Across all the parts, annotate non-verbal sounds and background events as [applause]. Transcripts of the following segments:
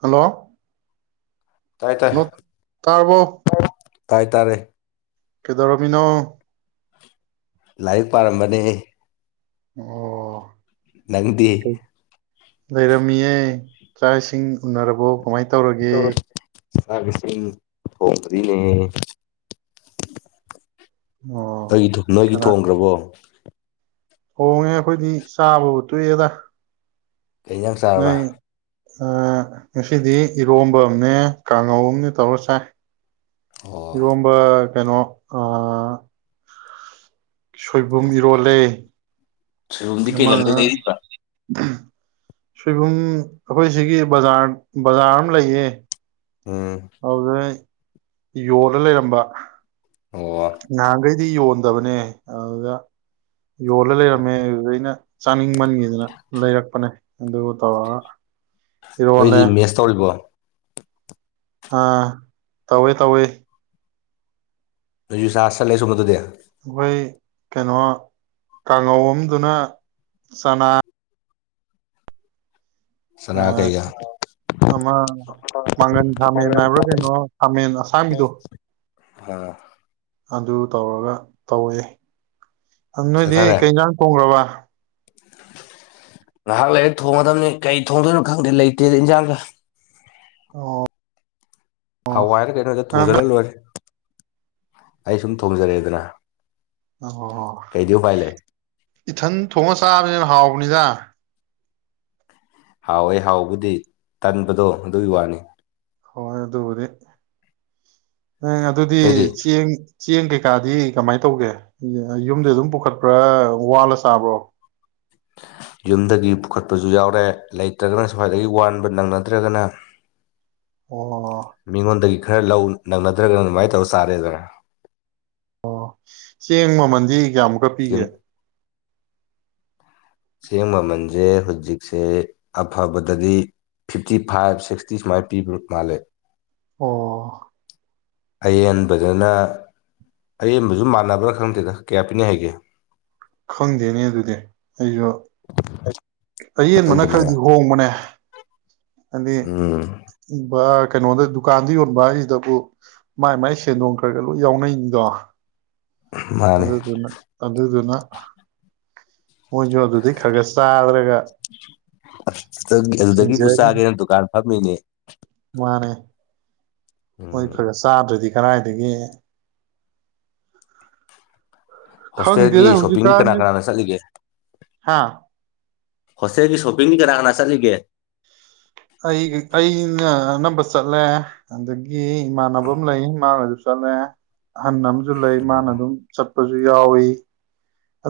hello ꯇꯥꯏ ꯅ ꯇꯥꯔꯕꯣ ꯀꯥꯏ ꯇꯔꯦ ꯀꯦꯗꯔꯃꯤꯅꯣ ꯂꯥꯏꯔꯤꯛ ꯄꯥꯔꯝꯕꯅꯦ ꯑꯣ ꯅꯪꯗꯤ ꯂꯩꯔꯝꯃꯤꯌꯦ ꯆꯥꯛ ꯏꯁꯤꯡ ꯎꯅꯔꯕꯣ ꯀꯃꯥꯏꯅ ꯇꯧꯔꯒꯦ ꯁꯁꯤꯡ ꯊꯣꯡꯔꯤꯅꯦ ꯑꯣ ꯑꯩꯒꯤ ꯅꯣꯏꯒꯤ ꯊꯣꯡꯈ꯭ꯔꯕꯣ ꯍꯣꯡꯉꯦ ꯑꯩꯈꯣꯏꯗꯤ ꯆꯥꯕꯕꯨ ꯇꯣꯛꯑꯦꯗ ꯀꯩ ꯅꯪ ꯆꯥꯔꯕ ꯅꯣꯏ ꯉꯁꯤꯗꯤ ꯏꯔꯣꯝꯕ ꯑꯃꯅꯦ ꯀꯥꯡꯉꯧ ꯑꯅꯦ ꯇꯧꯔ ꯁꯥꯏ ꯑꯣ ꯏꯒꯝꯕ ꯀꯩꯅꯣ ꯁꯣꯏꯕꯨꯝ ꯏꯔꯣꯜꯂꯦ ꯔꯨꯝꯗꯤ ꯀꯩ ꯑꯃꯅ ꯂꯝꯗꯩ ꯂꯩꯔꯤꯕ꯭ꯔꯥ ꯁꯣꯏꯕꯨꯝ ꯑꯩꯈꯣꯏ ꯁꯤꯒꯤ ꯕꯖꯥꯔ ꯕꯖꯥꯔ ꯑꯃ ꯂꯩꯌꯦꯦ ꯑꯝ ꯌꯣꯗ ꯂꯩꯔꯝꯕ ꯑꯣ ꯅꯥꯍꯟꯒꯩ ꯁꯤ ꯌꯣꯟꯗꯕꯅꯦ ꯑꯗꯨꯗ ꯌꯣꯜꯂ ꯂꯩꯔꯝꯃꯦ ꯑꯗꯨꯗ ꯑꯩꯅ ꯆꯥꯅꯤꯡꯃꯟꯈꯤꯗꯅ ꯂꯩꯔꯛꯄꯅꯦ ꯑꯗꯨ ꯇꯧꯔꯒ ꯏꯔꯣꯜꯂꯦ ꯅꯣꯏꯗꯤ ꯃꯦꯁ ꯇꯧꯔꯤꯕꯣ ꯑꯥ ꯇꯧꯋꯦ ꯇꯧꯋꯦ ꯑꯗꯨ ꯁꯥꯁ ꯂꯩ ꯁꯃꯗꯨꯗꯦ ꯑꯩꯈꯣꯏ ꯀꯩꯅꯣ ꯀꯥꯡꯉꯧꯝꯗꯨꯅ ꯆꯅꯥ ꯆꯅꯥ ꯀꯩꯒ ꯑꯃ ꯃꯥꯡꯒꯟ ꯈꯥꯃꯦꯟ ꯍꯥꯏꯕ꯭ꯔꯥ ꯀꯩꯅꯣ ꯈꯥꯃꯦꯟ ꯑꯁꯥꯝꯕꯤꯗꯣ ꯑꯥ ꯑꯗꯨ ꯇꯧꯔꯒ ꯇꯧꯑꯦ ꯅꯣꯏꯗꯤ ꯁꯦꯠꯊꯔꯦ ꯀꯩ ꯉꯥꯡ ꯇꯣꯡꯈ꯭ꯔꯕ ꯉꯥꯏꯍꯥꯛ ꯂꯥꯏꯔꯤꯛ ꯊꯣꯡꯒꯗꯕꯅꯤ ꯀꯩ ꯊꯣꯡꯗꯣꯏꯅꯣ ꯈꯪꯗꯦ ꯂꯩꯇꯦꯗ ꯏꯟꯖꯥꯡꯒ ꯑꯣ ꯑꯣ ꯍꯋꯥꯏꯔ ꯀꯩꯅꯣꯗ ꯅꯪ ꯊꯣꯡꯖꯤꯜꯂ ꯂꯣꯏꯔꯦ ꯑꯩ ꯁꯨꯝ ꯊꯣꯡꯖꯔꯦꯗꯅ ꯑꯣ ꯀꯩꯗꯤ ꯎꯄꯥꯏ ꯂꯩ ꯏꯊꯟ ꯊꯣꯡꯉ ꯆꯥꯕꯅꯤꯅ ꯍꯥꯎꯕꯅꯤꯗ ꯍꯥꯎꯋꯦ ꯍꯥꯎꯕꯨꯗꯤ ꯇꯟꯕꯗꯣ ꯑꯗꯨꯒꯤ ꯋꯥꯅꯤ ꯍꯣꯏ ꯑꯗꯨ ꯑꯣꯏꯔꯦ ꯎ ꯑꯗꯨꯗꯤ ꯅꯣꯏꯗꯤ ꯆꯦꯡ ꯆꯦꯡ ꯀꯩꯀꯥꯗꯤ ꯀꯃꯥꯏꯅ ꯇꯧꯒꯦ ꯌꯨꯝꯗ ꯑꯗꯨꯝ ꯄꯨꯈꯠꯄ꯭ꯔꯥ ꯋꯥꯂ ꯆꯥꯕ꯭ꯔꯣ ꯌꯨꯝꯗꯒꯤ ꯄꯨꯈꯠꯄꯁꯨ ꯌꯥꯎꯔꯦ ꯂꯩꯇ꯭ꯔꯒꯅ ꯁ꯭ꯋꯥꯏꯗꯒꯤ ꯋꯥꯟꯕ ꯅꯪꯅꯗ꯭ꯔꯒꯅ ꯑꯣ ꯃꯤꯉꯣꯟꯗꯒꯤ ꯈꯔ ꯂꯧ ꯅꯪꯅꯗ꯭ꯔꯒꯅꯪ ꯑꯗꯨꯃꯥꯏꯅ ꯇꯧꯔ ꯆꯥꯔꯦꯗꯅ ꯑꯣ ꯆꯦꯡ ꯃꯃꯜꯗꯤ ꯀꯌꯥꯃꯨꯛꯀ ꯌꯨꯝ ꯄꯤꯒꯦ ꯆꯦꯡ ꯃꯃꯜꯁꯦ ꯍꯧꯖꯤꯛꯁꯦ ꯑꯐꯕꯗꯗꯤ ꯐꯤꯐꯇꯤ ꯐꯥꯏꯚ ꯁꯤꯛꯁꯇꯤ ꯁꯨꯃꯥꯏꯅ ꯄꯤꯕ꯭ꯔ ꯃꯥꯜꯂꯦ ꯑꯣ ꯑꯌꯦꯦꯟꯕꯗꯅ ꯑꯌꯦꯦꯟꯕꯁꯨ ꯃꯥꯟꯅꯕ꯭ꯔꯥ ꯈꯪꯗꯦꯗ ꯀꯌꯥ ꯄꯤꯅ ꯍꯥꯏꯒꯦ ꯈꯪꯗꯦꯅꯦ ꯑꯗꯨꯗꯤ ꯑꯩꯁꯨ ꯑꯌꯦꯦꯟꯕꯅ ꯇꯧꯗꯕꯅꯤꯅ ꯈꯔꯗꯤ ꯍꯣꯡꯕꯅꯦ ꯎꯝ ꯑ ꯀꯩꯅꯣꯗ ꯗꯨꯀꯥꯟꯗꯤ ꯍꯟꯕꯥꯁꯤꯗꯕꯨ ꯃꯥꯏ ꯃꯥꯏ ꯁꯦꯟꯗꯣꯡ ꯈꯔꯒ ꯂꯣꯏ ꯌꯥꯎꯅꯩ ꯗ ꯃꯥꯅꯦ ꯑꯗꯨꯗꯨꯅ ꯑꯗꯨꯗꯨꯅ ꯃꯣꯏꯁꯨ ꯑꯗꯨꯗꯤ ꯈꯔ ꯈꯔ ꯆꯥꯗ꯭ꯔꯦ ꯑꯗꯨꯗꯒꯤꯕꯨ ꯍꯤꯡꯖꯔꯤ ꯆꯥꯒꯦ ꯅꯪ ꯗꯨꯀꯥꯟ ꯐꯝꯃꯤꯅꯦ ꯍꯣꯏ ꯎꯝ ꯐꯔꯦ ꯆꯥꯗ꯭ꯔꯗꯤ ꯀꯔꯥꯏꯗꯒꯤ ꯍꯣꯁꯇꯦꯜꯒꯤ ꯈꯪꯗꯦꯗ ꯁꯣꯞꯄꯤꯡꯅꯤ ꯀꯅꯥ ꯍꯧꯖꯤꯛꯀꯥꯟꯁꯦ ꯀꯅꯥꯅ ꯆꯠꯂꯤꯒꯦ ꯍꯥ ꯍꯣꯁꯇꯦꯜꯒꯤ ꯁꯣꯞꯄꯤꯡꯒꯤ ꯀꯅꯥ ꯍꯥꯟꯅ ꯆꯠꯂꯤꯒꯦ ꯑꯩ ꯑꯩꯅ ꯑꯅꯝꯕ ꯆꯠꯂꯦ ꯑꯗꯒꯤ ꯒꯤ ꯏꯃꯥꯟꯅꯕ ꯑꯃ ꯂꯩ ꯃꯥꯡꯅꯗꯁꯨ ꯆꯂꯦ ꯍꯟꯅꯝ ꯁꯨ ꯂꯩ ꯑꯣ ꯃꯥꯅ ꯑꯗꯨꯝ ꯆꯠ ꯨ ꯌꯥꯎꯏꯤ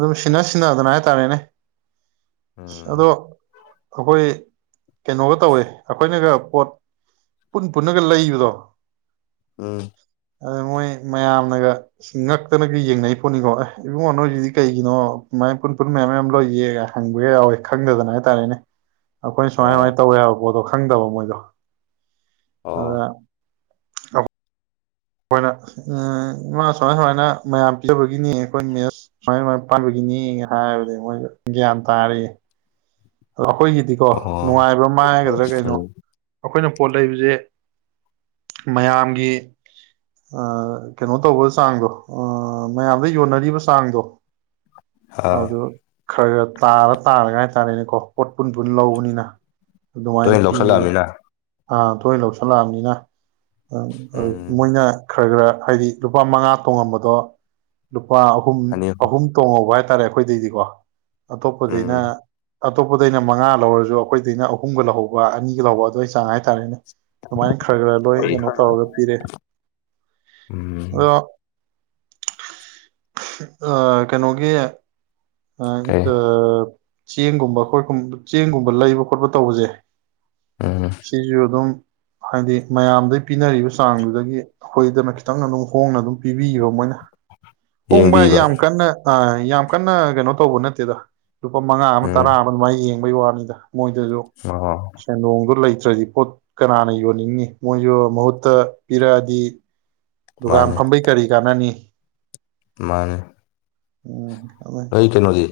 ꯑꯗꯨꯝ ꯁꯤꯟꯅ ꯁꯤꯟꯅꯗꯅ ꯍꯥꯏꯇꯥꯔꯦꯅꯦ ꯎꯝ ꯑꯗꯣ ꯑꯩꯈꯣꯏ ꯀꯩꯅꯣꯒ ꯇꯧꯋꯦ ꯑꯩꯈꯣꯏꯅꯒ ꯄꯣꯠ ꯄꯨꯟ ꯄꯨꯟꯅꯒ ꯂꯩꯕꯗꯣ ꯎꯝ ꯑꯗ ꯃꯣꯏ ꯃꯌꯥꯝꯅꯒ ꯉꯛꯇꯅꯒ ꯌꯦꯡꯅꯩ ꯄꯣꯠꯅꯤꯀꯣ ꯑꯦ ꯏꯕꯨꯡꯉꯣꯅ ꯍꯧꯖꯤꯛꯗꯤ ꯀꯩꯒꯤꯅꯣꯃꯥꯏ ꯄꯨꯟ ꯄꯨꯨꯟ ꯃꯌꯥꯝ ꯃꯌꯥꯝ ꯂꯧ ꯌꯦꯒ ꯍꯪꯕꯒ ꯌꯥꯎꯋꯦ ꯈꯪꯗꯗꯅ ꯍꯥꯏꯇꯥꯔꯦꯅꯦ ꯑꯩꯈꯣꯏ ꯁꯨꯃꯥꯏ ꯑꯥ ꯁꯃꯥꯏ ꯇꯧꯋꯦ ꯍꯥꯏꯕ ꯄꯣꯠꯇꯣ ꯈꯪꯗꯕ ꯃꯣꯏꯗꯣ ꯑꯣ ꯑꯗꯨ ꯑ ꯑꯩꯈꯣꯏꯅ ꯃꯥꯃ ꯁꯨꯃꯥꯏ ꯁꯨꯃꯥꯏꯅ ꯃꯌꯥꯝ ꯄꯤꯖꯕꯒꯤꯅꯤ ꯑꯩꯈꯣꯏ ꯃꯦꯠꯁ ꯁꯨꯃꯥꯏ ꯁꯨꯃꯥꯏꯅ ꯄꯥꯏꯒꯤꯅꯤ ꯍꯥꯏꯔꯕꯗꯤ ꯃꯣꯏꯁꯨ ꯒ꯭ꯌꯥꯟ ꯇꯥꯔꯛ ꯑꯗꯣ ꯑꯩꯈꯣꯏꯒꯤꯗꯤꯀꯣ ꯑꯣ ꯅꯨꯡꯉꯥꯏꯕ ꯃꯥꯏꯒꯗ꯭ꯔꯥ ꯀꯩꯅꯣ ꯎꯝ ꯑꯩꯈꯣꯏꯅ ꯄꯣꯠ ꯂꯩꯕꯁꯦ ꯃꯌꯥꯝꯒꯤ ꯀꯩꯅꯣ ꯇꯧꯕ ꯆꯥꯡꯗꯣ ꯃꯌꯥꯝꯗ ꯌꯣꯟꯅꯔꯤꯕ ꯆꯥꯡꯗꯣ ꯑꯥ ꯍꯥꯎꯗ ꯈꯔ ꯈꯔ ꯇꯥꯔ ꯇꯥꯔꯒ ꯍꯥꯏꯇꯥꯔꯦꯅꯦꯀꯣ [inaudible] ꯀꯨꯟ ꯄꯨꯟ ꯂꯧꯕꯅꯤꯅ ꯑꯗꯨꯃꯥꯏꯅ ꯇꯣꯏꯅ ꯄꯤꯌꯦ ꯂꯧꯁꯜꯂꯛꯑꯃꯤꯅ ꯑꯥ ꯊꯣꯏꯅ ꯂꯧꯁꯤꯜꯂꯛꯑꯕꯅꯤꯅ ꯎꯝ ꯃꯣꯏꯅ ꯈꯔ ꯈꯔ ꯍꯥꯏꯗꯤ ꯂꯨꯄꯥ ꯃꯉꯥ ꯇꯣꯡꯉꯝꯕꯗꯣ ꯄꯥ ꯑꯍꯨꯝ ꯑꯍꯨꯝ ꯇꯣꯡꯉꯧꯕ ꯍꯥꯏ ꯍꯥꯏꯇꯥꯔꯦ ꯑꯩꯈꯣꯏꯗꯩꯗꯤꯀꯣ ꯑꯇꯣꯞꯄꯗꯒꯤꯩꯅ ꯎꯝ ꯑꯇꯣꯞꯄꯗꯩꯅ ꯃꯉꯥ ꯂꯧꯔꯁꯨ ꯑꯩꯈꯣꯏꯗꯩꯅ ꯑꯍꯨꯝꯒ ꯂꯍꯧꯕ ꯑꯅꯤꯒ ꯂꯧꯕ ꯑꯗꯨꯋꯥꯏ ꯆꯥꯡ ꯍꯥꯏꯇꯥꯔꯦꯅꯦ ꯑꯗꯨꯃꯥꯏꯅ ꯈꯔ ꯈꯔ ꯂꯣꯏ ꯑꯩ ꯀꯩꯅꯣ ꯇꯧꯔꯒ ꯄꯤꯔꯦ ꯑꯗꯣ ꯎꯝ ꯑ ꯀꯩꯅꯣꯒꯤ ꯑ ꯏ ꯀꯩ ꯆꯦꯡꯒꯨꯝꯕ ꯑꯩꯈꯣꯏ ꯆꯦꯡꯒꯨꯝꯕ ꯂꯩꯕ ꯈꯣꯠꯄ ꯇꯧꯕꯁꯦ ꯎꯝ ꯁꯤꯁꯨꯔ ꯑꯗꯨꯝ ꯍꯥꯏꯗꯤ ꯃꯌꯥꯝꯗꯩ ꯄꯤꯅꯔꯤꯕ ꯆꯥꯡꯗꯨꯗꯒꯤ ꯑꯩꯈꯣꯏꯗꯅ ꯈꯤꯇꯪ ꯑꯗꯨꯝ ꯍꯣꯡꯅ ꯑꯗꯨꯝ ꯄꯤꯕꯤꯕꯣ ꯃꯣꯏꯅ ꯄꯣꯡ ꯚꯥꯏ ꯌꯦꯡꯕꯤꯕ ꯌꯥꯝ ꯀꯟꯅ ꯌꯥꯝ ꯀꯟꯅ ꯀꯩꯅꯣ ꯇꯧꯕ ꯅꯠꯇꯦꯗ ꯂꯨꯄꯥ ꯃꯉꯥ ꯎꯝ ꯇꯔꯥ ꯑꯗꯨ ꯃꯥꯏ ꯌꯦꯡ ꯕꯩ ꯋꯥꯅꯤꯗ ꯃꯣꯏꯗꯁꯨ ꯑꯣ ꯁꯦꯟꯗꯣꯡꯗ ꯂꯩꯇ ꯅꯠꯇ꯭ꯔꯗꯤ ꯄꯣꯠ ꯀꯅꯥꯅ ꯌꯣꯟꯅꯤꯡꯉꯤ ꯃꯣꯏꯁꯨ ꯃꯍꯨꯠꯇ ꯄꯤꯔꯛꯑꯗꯤ ꯗꯨꯀꯥꯟ ꯃꯥꯅꯦ ꯐꯝꯕꯩ ꯀꯔꯤ ꯀꯥꯟꯅꯅꯤ ꯃꯥꯅꯦ ꯎꯝ ꯑꯩ ꯀꯩꯅꯣꯖꯤ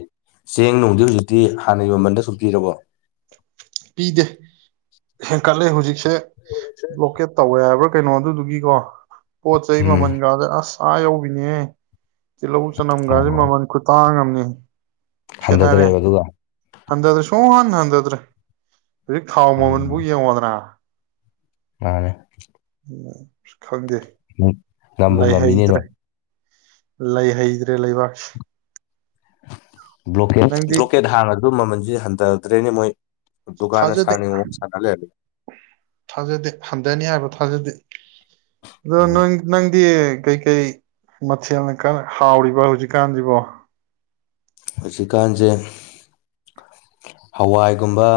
ꯆꯦꯡ ꯅꯨꯡꯗꯤ ꯍꯧꯖꯤꯛꯇꯤ ꯍꯥꯟꯅꯒꯤ ꯃꯃꯟꯗ ꯁꯨꯞꯄꯤꯤꯔꯕꯣ ꯄꯤꯗ ꯀꯂ ꯍꯧꯖꯤꯛꯁꯦ ꯕ꯭ꯂꯣꯀꯦꯠ ꯇꯧꯋꯦ ꯍꯥꯏꯕ ꯈ ꯀꯩꯅꯣ ꯑꯗꯨꯗꯨꯒꯤꯀꯣ ꯄꯣꯠ ꯆꯩ ꯎꯝ ꯃꯃꯟꯒꯒꯥꯗꯦ ꯑꯁ ꯑꯥ ꯌꯧꯕꯤꯅꯦ ꯇꯤꯜꯍꯧ ꯆꯅꯝꯒꯥꯁꯦ ꯑꯣ ꯃꯃꯜ ꯈꯨꯇꯥꯡꯉꯝꯅꯤ ꯎꯝ ꯈꯅꯔꯦ ꯍꯟꯊꯗ꯭ꯔꯦꯕ ꯑꯗꯨꯒ ꯑꯗꯗ ꯁꯨ ꯅꯗꯗ꯭ꯔꯦ ꯍꯧꯖꯤꯛ ꯈꯥꯎ ꯎꯝ ꯃꯃꯟꯕꯨ ꯌꯦꯡꯉꯣꯗꯅ ꯃꯥꯅꯦ ꯎ ꯈꯪꯗꯦ ꯎꯝ ꯉꯝꯕꯨ ꯉꯝꯃꯤꯅꯦ ꯅꯣꯏ ꯂꯩ ꯍꯩꯗ꯭ꯔꯦ ꯂꯩꯕꯥꯛꯁ ꯕ꯭ꯂꯣꯀꯦꯠ ꯕ꯭ꯂꯣꯀꯦꯠ ꯍꯥꯡꯉ ꯑꯗꯨ ꯃꯃꯜ ꯁꯤ ꯍꯟꯊꯗ꯭ꯔꯦꯅꯦ ꯃꯣꯏ ꯗꯨꯀꯥꯟꯅ ꯊꯥꯖꯗꯦ ꯁꯥꯔꯤꯉꯩ ꯃꯑꯣꯡ ꯁꯥꯟꯅ ꯂꯩꯔꯝꯃꯦ ꯊꯥꯖꯗꯦ ꯍꯟꯊꯅꯤ ꯍꯥꯏꯕ ꯊꯥꯖꯗꯦ ꯑꯗꯨꯣ ꯎꯝ ꯅꯪ ꯅꯪꯗꯤ ꯀꯩ ꯀꯩ ꯃꯊꯦꯜꯅ ꯀꯟꯅ ꯍꯥꯎꯔꯤꯕ ꯍꯧꯖꯤꯛꯀꯥꯟꯖꯤꯕꯣ ꯍꯨꯖꯤꯛꯀꯥꯟꯖꯦ ꯍꯋꯥꯏꯒꯨꯝꯕ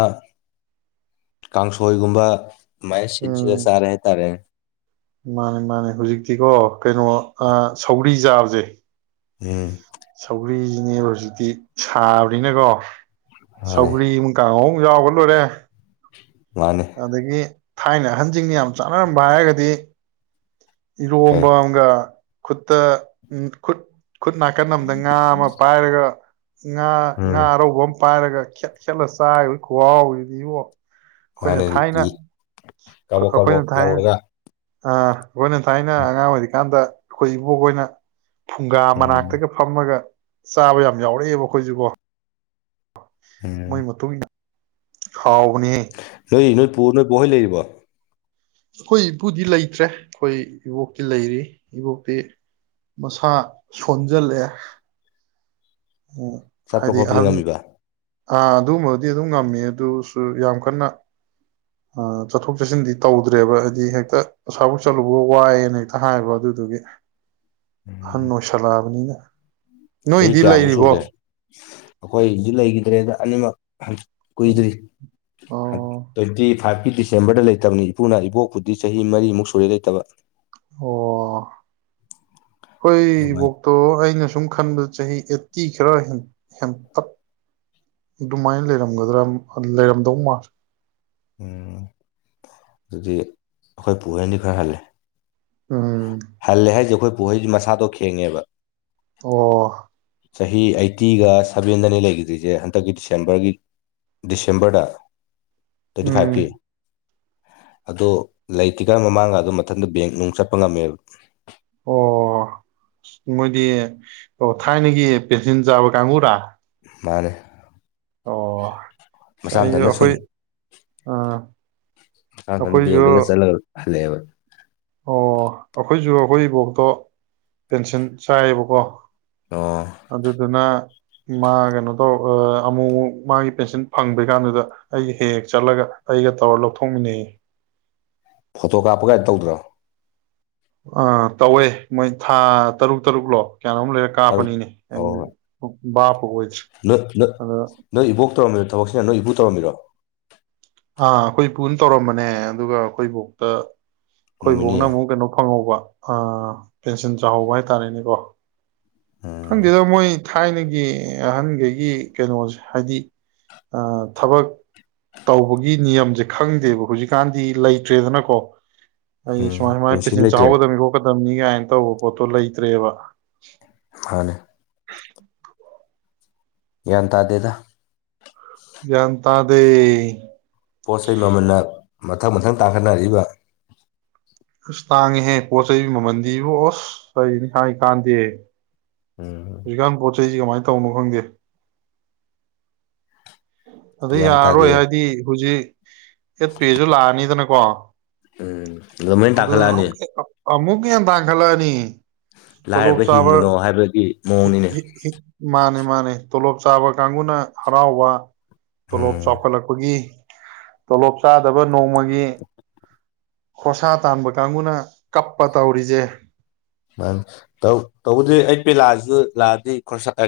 ꯀꯥꯡꯁꯣꯏꯒꯨꯝꯕ ꯃꯥꯏꯅ ꯁꯤꯟ ꯁꯤꯜꯂ ꯎꯝ ꯆꯥꯔꯦ ꯍꯥꯏꯇꯥꯔꯦꯅꯦ ꯃꯥꯅꯦ ꯃꯥꯅꯦ ꯍꯧꯖꯤꯛꯇꯤꯀꯣ ꯀꯩꯅꯣ ꯑ ꯁꯧꯒ꯭ꯔꯤ ꯆꯥꯕꯖꯦ ꯎꯝ ꯁꯧꯒ꯭ꯔꯤꯖꯤꯅꯦꯕ ꯍꯧꯖꯤꯛꯇꯤ ꯁꯥꯕꯅꯤꯅꯀꯣ ꯃꯥꯅꯦ ꯁꯧꯒ꯭ꯔꯤꯃ ꯀꯥꯡꯍꯧ ꯌꯥꯥꯎꯕ ꯂꯣꯏꯔꯦ ꯃꯥꯅꯦ ꯑꯗꯒꯤ ꯊꯥꯏꯅ ꯍꯟꯖꯤꯡꯅ ꯌꯥꯝ ꯆꯥꯟꯅꯔꯝꯕ ꯍꯥꯏꯔꯒꯗꯤ ꯏꯔꯣꯝꯕꯥ ꯀꯩ ꯑꯝꯒ ꯈꯨꯠꯇ ꯎꯝ ꯈꯨꯠ ꯈꯨꯠ ꯅꯥꯀꯟ ꯑꯃꯗ ꯉꯥ ꯑꯃ ꯄꯥꯏꯔꯒ ꯉꯥ ꯉꯥ ꯎꯝ ꯑꯔꯧꯕ ꯑꯃ ꯄꯥꯏꯔꯒ ꯈꯦꯠ ꯈꯦꯠꯂ ꯆꯥꯒꯤꯕꯩ ꯈꯨꯍꯥꯎꯖꯤꯗꯤꯕꯣ ꯃꯥꯅꯦ ꯂꯤ ꯀꯥꯕꯣꯛ ꯑꯩꯈꯣꯏꯅ ꯀꯥꯕꯣꯛ ꯊꯥꯏꯅ ꯂꯧꯔꯒ ꯑꯥ ꯑꯩꯈꯣꯏꯅ ꯊꯥꯏꯅ ꯑꯉꯥꯡ ꯑꯣꯏꯔꯤꯀꯥꯟꯗ ꯑꯩꯈꯣꯏ ꯏꯕꯣꯛ ꯍꯣꯏꯅ ꯐꯨꯡꯒꯥ ꯎꯝ ꯃꯅꯥꯛꯇꯒ ꯐꯝꯃꯒ ꯆꯥꯕ ꯌꯥꯝ ꯌꯥꯎꯔꯛꯑꯦꯕ ꯑꯩꯈꯣꯏꯖꯨꯀꯣ ꯎꯝ ꯃꯣꯏ ꯃꯇꯨꯡ ꯏꯟꯅ ꯍꯥꯎꯕꯅꯤꯍꯦ ꯅꯣꯏꯗꯤ ꯅꯣꯏ ꯄꯨ ꯅꯣꯏ ꯕꯣꯛꯍꯣꯏ ꯂꯩꯔꯤꯕꯣ ꯑꯩꯈꯣꯏ ꯏꯄꯨꯗꯤ ꯂꯩꯇ꯭ꯔꯦ ꯑꯩꯈꯣꯏ ꯏꯕꯣꯛꯇꯤ ꯂꯩꯔꯤ ꯏꯕꯣꯛꯇꯤ ꯃꯁꯥ ꯁꯣꯟꯖꯜꯂꯛꯑꯦ ꯆꯠꯄ ꯈꯣꯠꯄꯗꯤ ꯉꯝꯃꯤꯕ ꯑ ꯑꯗꯨꯒꯨꯝꯕꯒꯗꯤ ꯑꯗꯨꯝ ꯉꯝꯃꯦ ꯑꯗꯨꯁꯨ ꯌꯥꯝ ꯀꯟꯅ ꯑ ꯆꯠꯊꯣꯛ ꯆꯠꯁꯤꯟꯗꯤ ꯇꯧꯗ꯭ꯔꯦꯕ ꯍꯥꯏꯗꯤ ꯍꯦꯛꯇ ꯑꯁ꯭ꯋꯥꯏꯌꯧ ꯆꯠꯂꯨꯕꯨ ꯋꯥꯏꯌꯦꯅ ꯍꯦꯛꯇ ꯍꯥꯏꯌꯦꯕ ꯑꯗꯨꯗꯨꯒꯤ ꯑꯍꯟ ꯎꯝ ꯑꯣꯏꯁꯜꯂꯛꯑꯕꯅꯤꯅꯥ ꯆꯍꯤ ꯀꯌꯥꯃꯨꯛ ꯁꯨꯔꯒꯦ ꯑꯩꯈꯣꯏ ꯖꯨ ꯂꯩꯒꯤ ꯗ꯭ꯔꯦꯗ ꯑꯅꯤ ꯃꯛ ꯍꯧꯖꯤꯛ ꯀꯨꯏꯗ꯭ꯔꯤ ꯑꯣ ꯇꯣꯏꯟꯇꯤ ꯐꯥꯏꯚꯀꯤ ꯗꯤꯁꯦꯝꯕꯔꯗ ꯂꯩꯇꯕꯅꯤ ꯏꯄꯨꯅ ꯏꯕꯣꯛꯄꯨꯗꯤ ꯆꯍꯤ ꯃꯔꯤꯃꯨꯛ ꯁꯨꯔꯦ ꯂꯩꯇꯕ ꯑꯣ ꯑꯩꯈꯣꯏ ꯑꯗꯨꯃꯥꯏꯅ ꯏꯕꯣꯛꯇꯣ ꯑꯩꯅ ꯁꯨꯝ ꯈꯟꯕꯗ ꯆꯍꯤ ꯑꯦꯠꯇꯤ ꯈꯔ ꯍꯦꯟꯇꯛ ꯑꯗꯨꯃꯥꯏꯅ ꯂꯩꯔꯝꯒꯗ꯭ꯔꯥ ꯂꯩꯔꯝꯗꯧ ꯃꯥꯜꯂꯦ ꯑꯗꯨꯗꯤ ꯑꯩꯈꯣꯏ ꯄꯍꯦꯟꯅꯤ ꯈꯔ ꯍꯜꯦ ꯎꯝ ꯍꯥꯏꯜ ꯅꯦ ꯍꯥꯏꯁꯦ ꯑꯩꯈꯣꯏ ꯄꯨꯍꯩꯁ ꯃꯁꯥꯗꯣ ꯈꯦꯡꯉꯦꯕ ꯑꯣ ꯆꯍꯤ ꯑꯩꯠꯇꯤꯒ ꯁꯚꯦꯟꯗꯅꯤ ꯂꯩꯈꯤꯗ꯭ꯔꯤꯁꯦ ꯍꯟꯗꯛꯀꯤ ꯗꯤꯁꯦꯝꯕꯔꯒꯤ ꯗꯤꯁꯦꯝꯕꯔꯗ ꯇ꯭ꯋꯦꯟꯇꯤ ꯎꯝ ꯐꯥꯏꯚꯀꯤ ꯑꯗ ꯂꯩꯇ꯭ꯔꯤꯀꯥꯟ ꯃꯃꯥꯡꯒ ꯑꯗꯨ ꯃꯊꯟꯇ ꯕꯦꯡ ꯅꯨꯡ ꯆꯠꯄ ꯉꯝꯃꯦꯕ ꯑꯣ ꯃꯣꯏꯗꯤ ꯑꯣ ꯊꯥꯏꯅꯒꯤ ꯄꯦꯟꯁꯤꯟ ꯆꯥꯕ ꯀꯥꯡꯕꯨꯨꯔꯥ ꯃꯥꯅꯦ ꯑꯣ ꯃꯁꯥ ꯑꯩꯁꯨ ꯃꯊꯟꯇ ꯁꯨꯝ ꯑꯩꯈꯣꯏ ꯑꯥ ꯑꯩꯈꯣꯏꯁꯨ ꯂꯦꯕ ꯑꯣ ꯑꯩꯈꯣꯏꯁꯨ ꯑꯩꯈꯣꯏ ꯏꯐꯣꯛꯇꯣ ꯄꯦꯟꯁꯤꯜ ꯆꯥꯏꯌꯦꯕꯀꯣ ꯑꯣ ꯑꯗꯨꯗꯨꯅ ꯃꯥ ꯀꯩꯅꯣ ꯇꯧꯔ ꯑꯃꯨꯛꯛ ꯃꯥꯒꯤ ꯄꯦꯟꯁꯤꯟ ꯐꯡꯔꯩ ꯀꯥꯟꯗꯨꯗ ꯑꯩꯒ ꯍꯦꯛ ꯍꯦꯛ ꯆꯠꯂꯒ ꯑꯩꯒ ꯇꯧꯔ ꯂꯧꯊꯣꯛꯃꯤꯟꯅꯩ ꯌꯦ ꯐꯣꯇꯣ ꯀꯥꯞꯄ ꯀꯥꯏ ꯇꯧꯗ꯭ꯔꯣ ꯑꯥ ꯇꯧꯋꯦ ꯃꯣꯏ ꯊꯥ ꯇꯔꯨꯛ ꯇꯔꯨꯛꯂꯣ ꯀꯌꯥꯅꯣꯝ ꯂꯩꯔꯒ ꯇꯔꯨꯛ ꯀꯥꯞꯄꯅꯤꯅꯦ ꯑꯩ ꯕꯥꯄ ꯑꯣꯏ ꯅ ꯅ ꯅ ꯏꯕꯣꯛ ꯇꯧꯔ ꯊꯕꯛꯁꯤꯅ ꯅꯣꯏ ꯏꯄꯨ ꯇꯧꯔꯝꯃꯤꯔꯣ ꯑꯥ ꯑꯩꯈꯣꯏ ꯄꯨꯅ ꯇꯧꯔꯝꯕꯅꯦ ꯑꯗꯨꯒ ꯑꯩꯈꯣꯏ ꯏꯕꯣꯛꯇ ꯑꯩꯈꯣꯌ ꯅꯣꯃꯤꯅꯤ ꯏꯕꯣꯛꯅ ꯑꯃꯨꯛ ꯀꯩꯅꯣ ꯐꯡꯍꯧꯕ ꯑꯥ ꯄꯦꯟꯁꯤꯟ ꯆꯥꯍꯧꯕ ꯍꯥꯏꯇꯥꯔꯦꯅꯦꯀꯣ ꯎꯝ ꯈꯡꯗꯗ ꯃꯣꯏ ꯊꯥꯏꯅꯒꯤ ꯑꯍꯟꯈꯩꯒꯤ ꯀꯩꯅꯣꯁꯦ ꯍꯥꯏꯗꯤ ꯑ ꯊꯕꯛ ꯇꯧꯕꯒꯤ ꯅꯤꯌꯝꯁꯦ ꯈꯪꯗꯦꯕ ꯍꯧꯖꯤꯛꯀꯥꯟꯗꯤ ꯂꯩꯇ꯭ꯔꯦꯗꯅꯀꯣ ꯑꯩ ꯎꯝ ꯁꯨꯃꯥꯏ ꯁꯨꯃꯥꯏꯅ ꯄꯦꯟꯁꯤꯜ ꯄꯦꯟꯁꯤꯟ ꯂꯩꯇ꯭ꯔꯦ ꯆꯥꯎꯍꯒꯗꯕꯅꯤ ꯈꯣꯠꯀꯗꯕꯅꯤ ꯀꯥꯏꯅ ꯇꯧꯕ ꯄꯣꯠꯇꯣ ꯂꯩꯇ꯭ꯔꯦꯕ ꯍꯅꯦ ꯌꯦ ꯇ ꯑꯗꯨꯗꯦꯗ ꯟꯇꯥꯗ ꯄꯣꯠ ꯆꯩꯩ ꯃꯃꯜꯟꯅ ꯃꯊꯪ ꯃꯊꯪ ꯇꯥꯡꯈꯠꯅꯔꯤꯕ ꯑꯁ ꯇꯥꯡꯉꯦꯍꯦ ꯄꯣꯠ ꯆꯩ ꯃꯃꯜꯗꯤꯕ ꯑꯣꯁ ꯀꯅꯤ ꯍꯥꯏ ꯀꯥꯟꯗꯦ ꯎꯝꯝ ꯁꯤꯁꯤꯦ ꯀꯃꯥꯏꯅ ꯇꯧꯅꯣ ꯈꯪꯗꯦ ꯑꯗ ꯒ꯭ꯌꯥꯟ ꯇꯥꯗꯦ ꯌꯥꯔꯔꯣꯏ ꯍꯥꯏꯗꯤ ꯍꯧꯖꯤꯛ ꯑꯦ ꯄꯤꯖ ꯂꯥꯅꯤꯗꯅ ꯛꯋꯥ ꯎꯝ ꯑꯗꯨꯃꯩꯅ ꯇꯜꯂꯅꯦ ꯑꯃꯨꯛ ꯌꯦ ꯇꯥꯡꯈꯠꯂꯛꯑꯅꯤ ꯇꯂꯣꯞ ꯂꯥꯏꯔꯕ ꯆꯥꯕ ꯍꯤꯡꯒꯅꯣ ꯍꯥꯏꯕꯒꯤ ꯃꯑꯣꯡꯅꯤꯅꯦ ꯃꯥꯅꯦ ꯃꯥꯅꯦ ꯇꯣꯂꯣꯞ ꯆꯥꯕ ꯀꯥꯡꯕꯨꯅ ꯍꯔꯥꯎꯕ ꯇꯣꯂꯣꯞ ꯎꯝ ꯆꯥꯎꯈꯠꯂꯛꯄꯒꯤ ꯇꯣꯂꯣꯞ ꯆꯥꯗꯕ ꯅꯣꯡꯃꯒꯤ ꯃꯤ ꯈꯣꯁꯥ ꯇꯥꯟꯕ ꯀꯥꯡꯕꯨꯅ ꯀꯞꯄ ꯇꯧꯔꯤꯖꯦ ꯃꯥꯅ ꯇꯧꯕꯗꯤ ꯑꯩ ꯄꯦꯂꯥꯁꯨ ꯂꯥꯛꯑꯗꯤ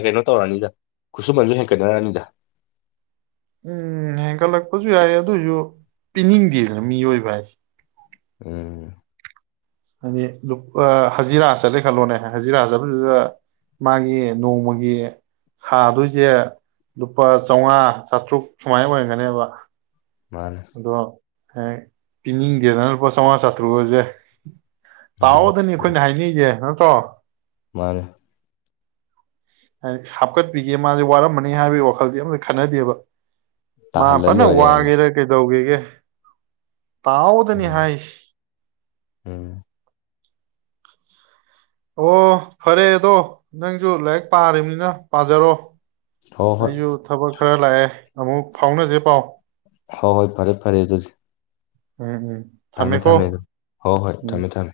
ꯀꯩꯅꯣ ꯇꯧꯔꯅꯤꯗ ꯈꯨꯠꯁꯨꯃꯟꯁꯨ ꯍꯦꯟꯀꯠꯅꯔꯅꯤꯗ ꯐꯁꯨ ꯌꯥꯏ ꯑꯗꯨꯑꯣ ꯑꯣꯏꯁꯨ ꯄꯤꯅꯤꯡꯗꯦꯗꯅ ꯃꯤꯑꯣꯏꯕ ꯍꯥꯏꯁꯦ ꯎꯝ ꯍꯥꯏꯗꯤ ꯍꯖꯤꯔꯥ ꯆꯠꯂꯦ ꯈꯜꯂꯣꯅꯦ ꯍꯖꯤꯔꯥ ꯆꯠꯄꯗꯨꯗ ꯃꯥꯒꯤ ꯅꯣꯡꯃꯒꯤ ꯁꯥꯗꯣꯏꯁꯦ ꯂꯨꯄꯥ ꯆꯥꯝꯃꯉꯥ ꯆꯥꯇ꯭ꯔꯨꯛ ꯁꯨꯃꯥꯏꯅ ꯑꯣꯏꯔꯒꯅꯦꯕ ꯃꯥꯅꯦ ꯑꯗꯣ ꯍꯦꯛ ꯄꯤꯅꯤꯡꯗꯦꯗꯅ ꯂꯨꯄꯥ ꯆꯥꯝꯃꯉꯥ ꯆꯥꯇ꯭ꯔꯨꯨꯔꯁꯦ ꯃꯥꯅꯦ ꯇꯥꯑꯣꯗꯅꯤ ꯑꯩꯈꯣꯏꯅ ꯍꯥꯏꯅꯤꯁꯦ [unintelligible] ꯃꯥꯅꯦ ꯍꯥꯏꯗꯤ ꯍꯥꯞꯀꯠꯄꯤꯒꯦ ꯃꯥꯁꯦ ꯋꯥꯔꯝꯕꯅꯤ ꯍꯥꯏꯕꯒꯤ ꯋꯥꯈꯜꯗꯤ ꯑꯝꯇ ꯈꯟꯅꯗꯦꯕ ꯇꯥꯍꯜꯂ ꯃꯥꯄꯅꯦ ꯂꯣꯏꯔꯦꯅ ꯋꯥꯒꯔ ꯇꯧꯒꯤꯒꯦ ꯇꯥꯎꯗꯅꯤ ꯎꯝ ꯍꯥꯏꯁꯤ ꯎꯝ ꯑꯣ ꯐꯔꯦ ꯑꯗꯣ ꯅꯡꯁꯨ ꯂꯥꯏꯔꯤꯛ ꯄꯥꯔꯤꯕꯅꯤꯅ ꯄꯥꯖꯔꯣ ꯍꯣꯏ ꯍꯣꯏ ꯑꯩ ꯌꯣ ꯊꯕꯛ ꯈꯔ ꯂꯥꯛꯑꯦ ꯑꯃꯨꯛ ꯐꯥꯎꯅꯁꯦ ꯄꯥꯎ ꯍꯣꯏ ꯍꯣꯏ ꯐꯔꯦ ꯐꯔꯦ ꯑꯗꯨꯗꯤ ꯎꯝ ꯎꯝ ꯊꯝꯃꯦ ꯊꯝꯃꯦꯀꯣ ꯊꯝꯃꯦ ꯑꯗꯨ ꯍꯣ ꯍꯣꯏ ꯎꯝ ꯊꯝꯃꯦ ꯊꯝꯃꯦ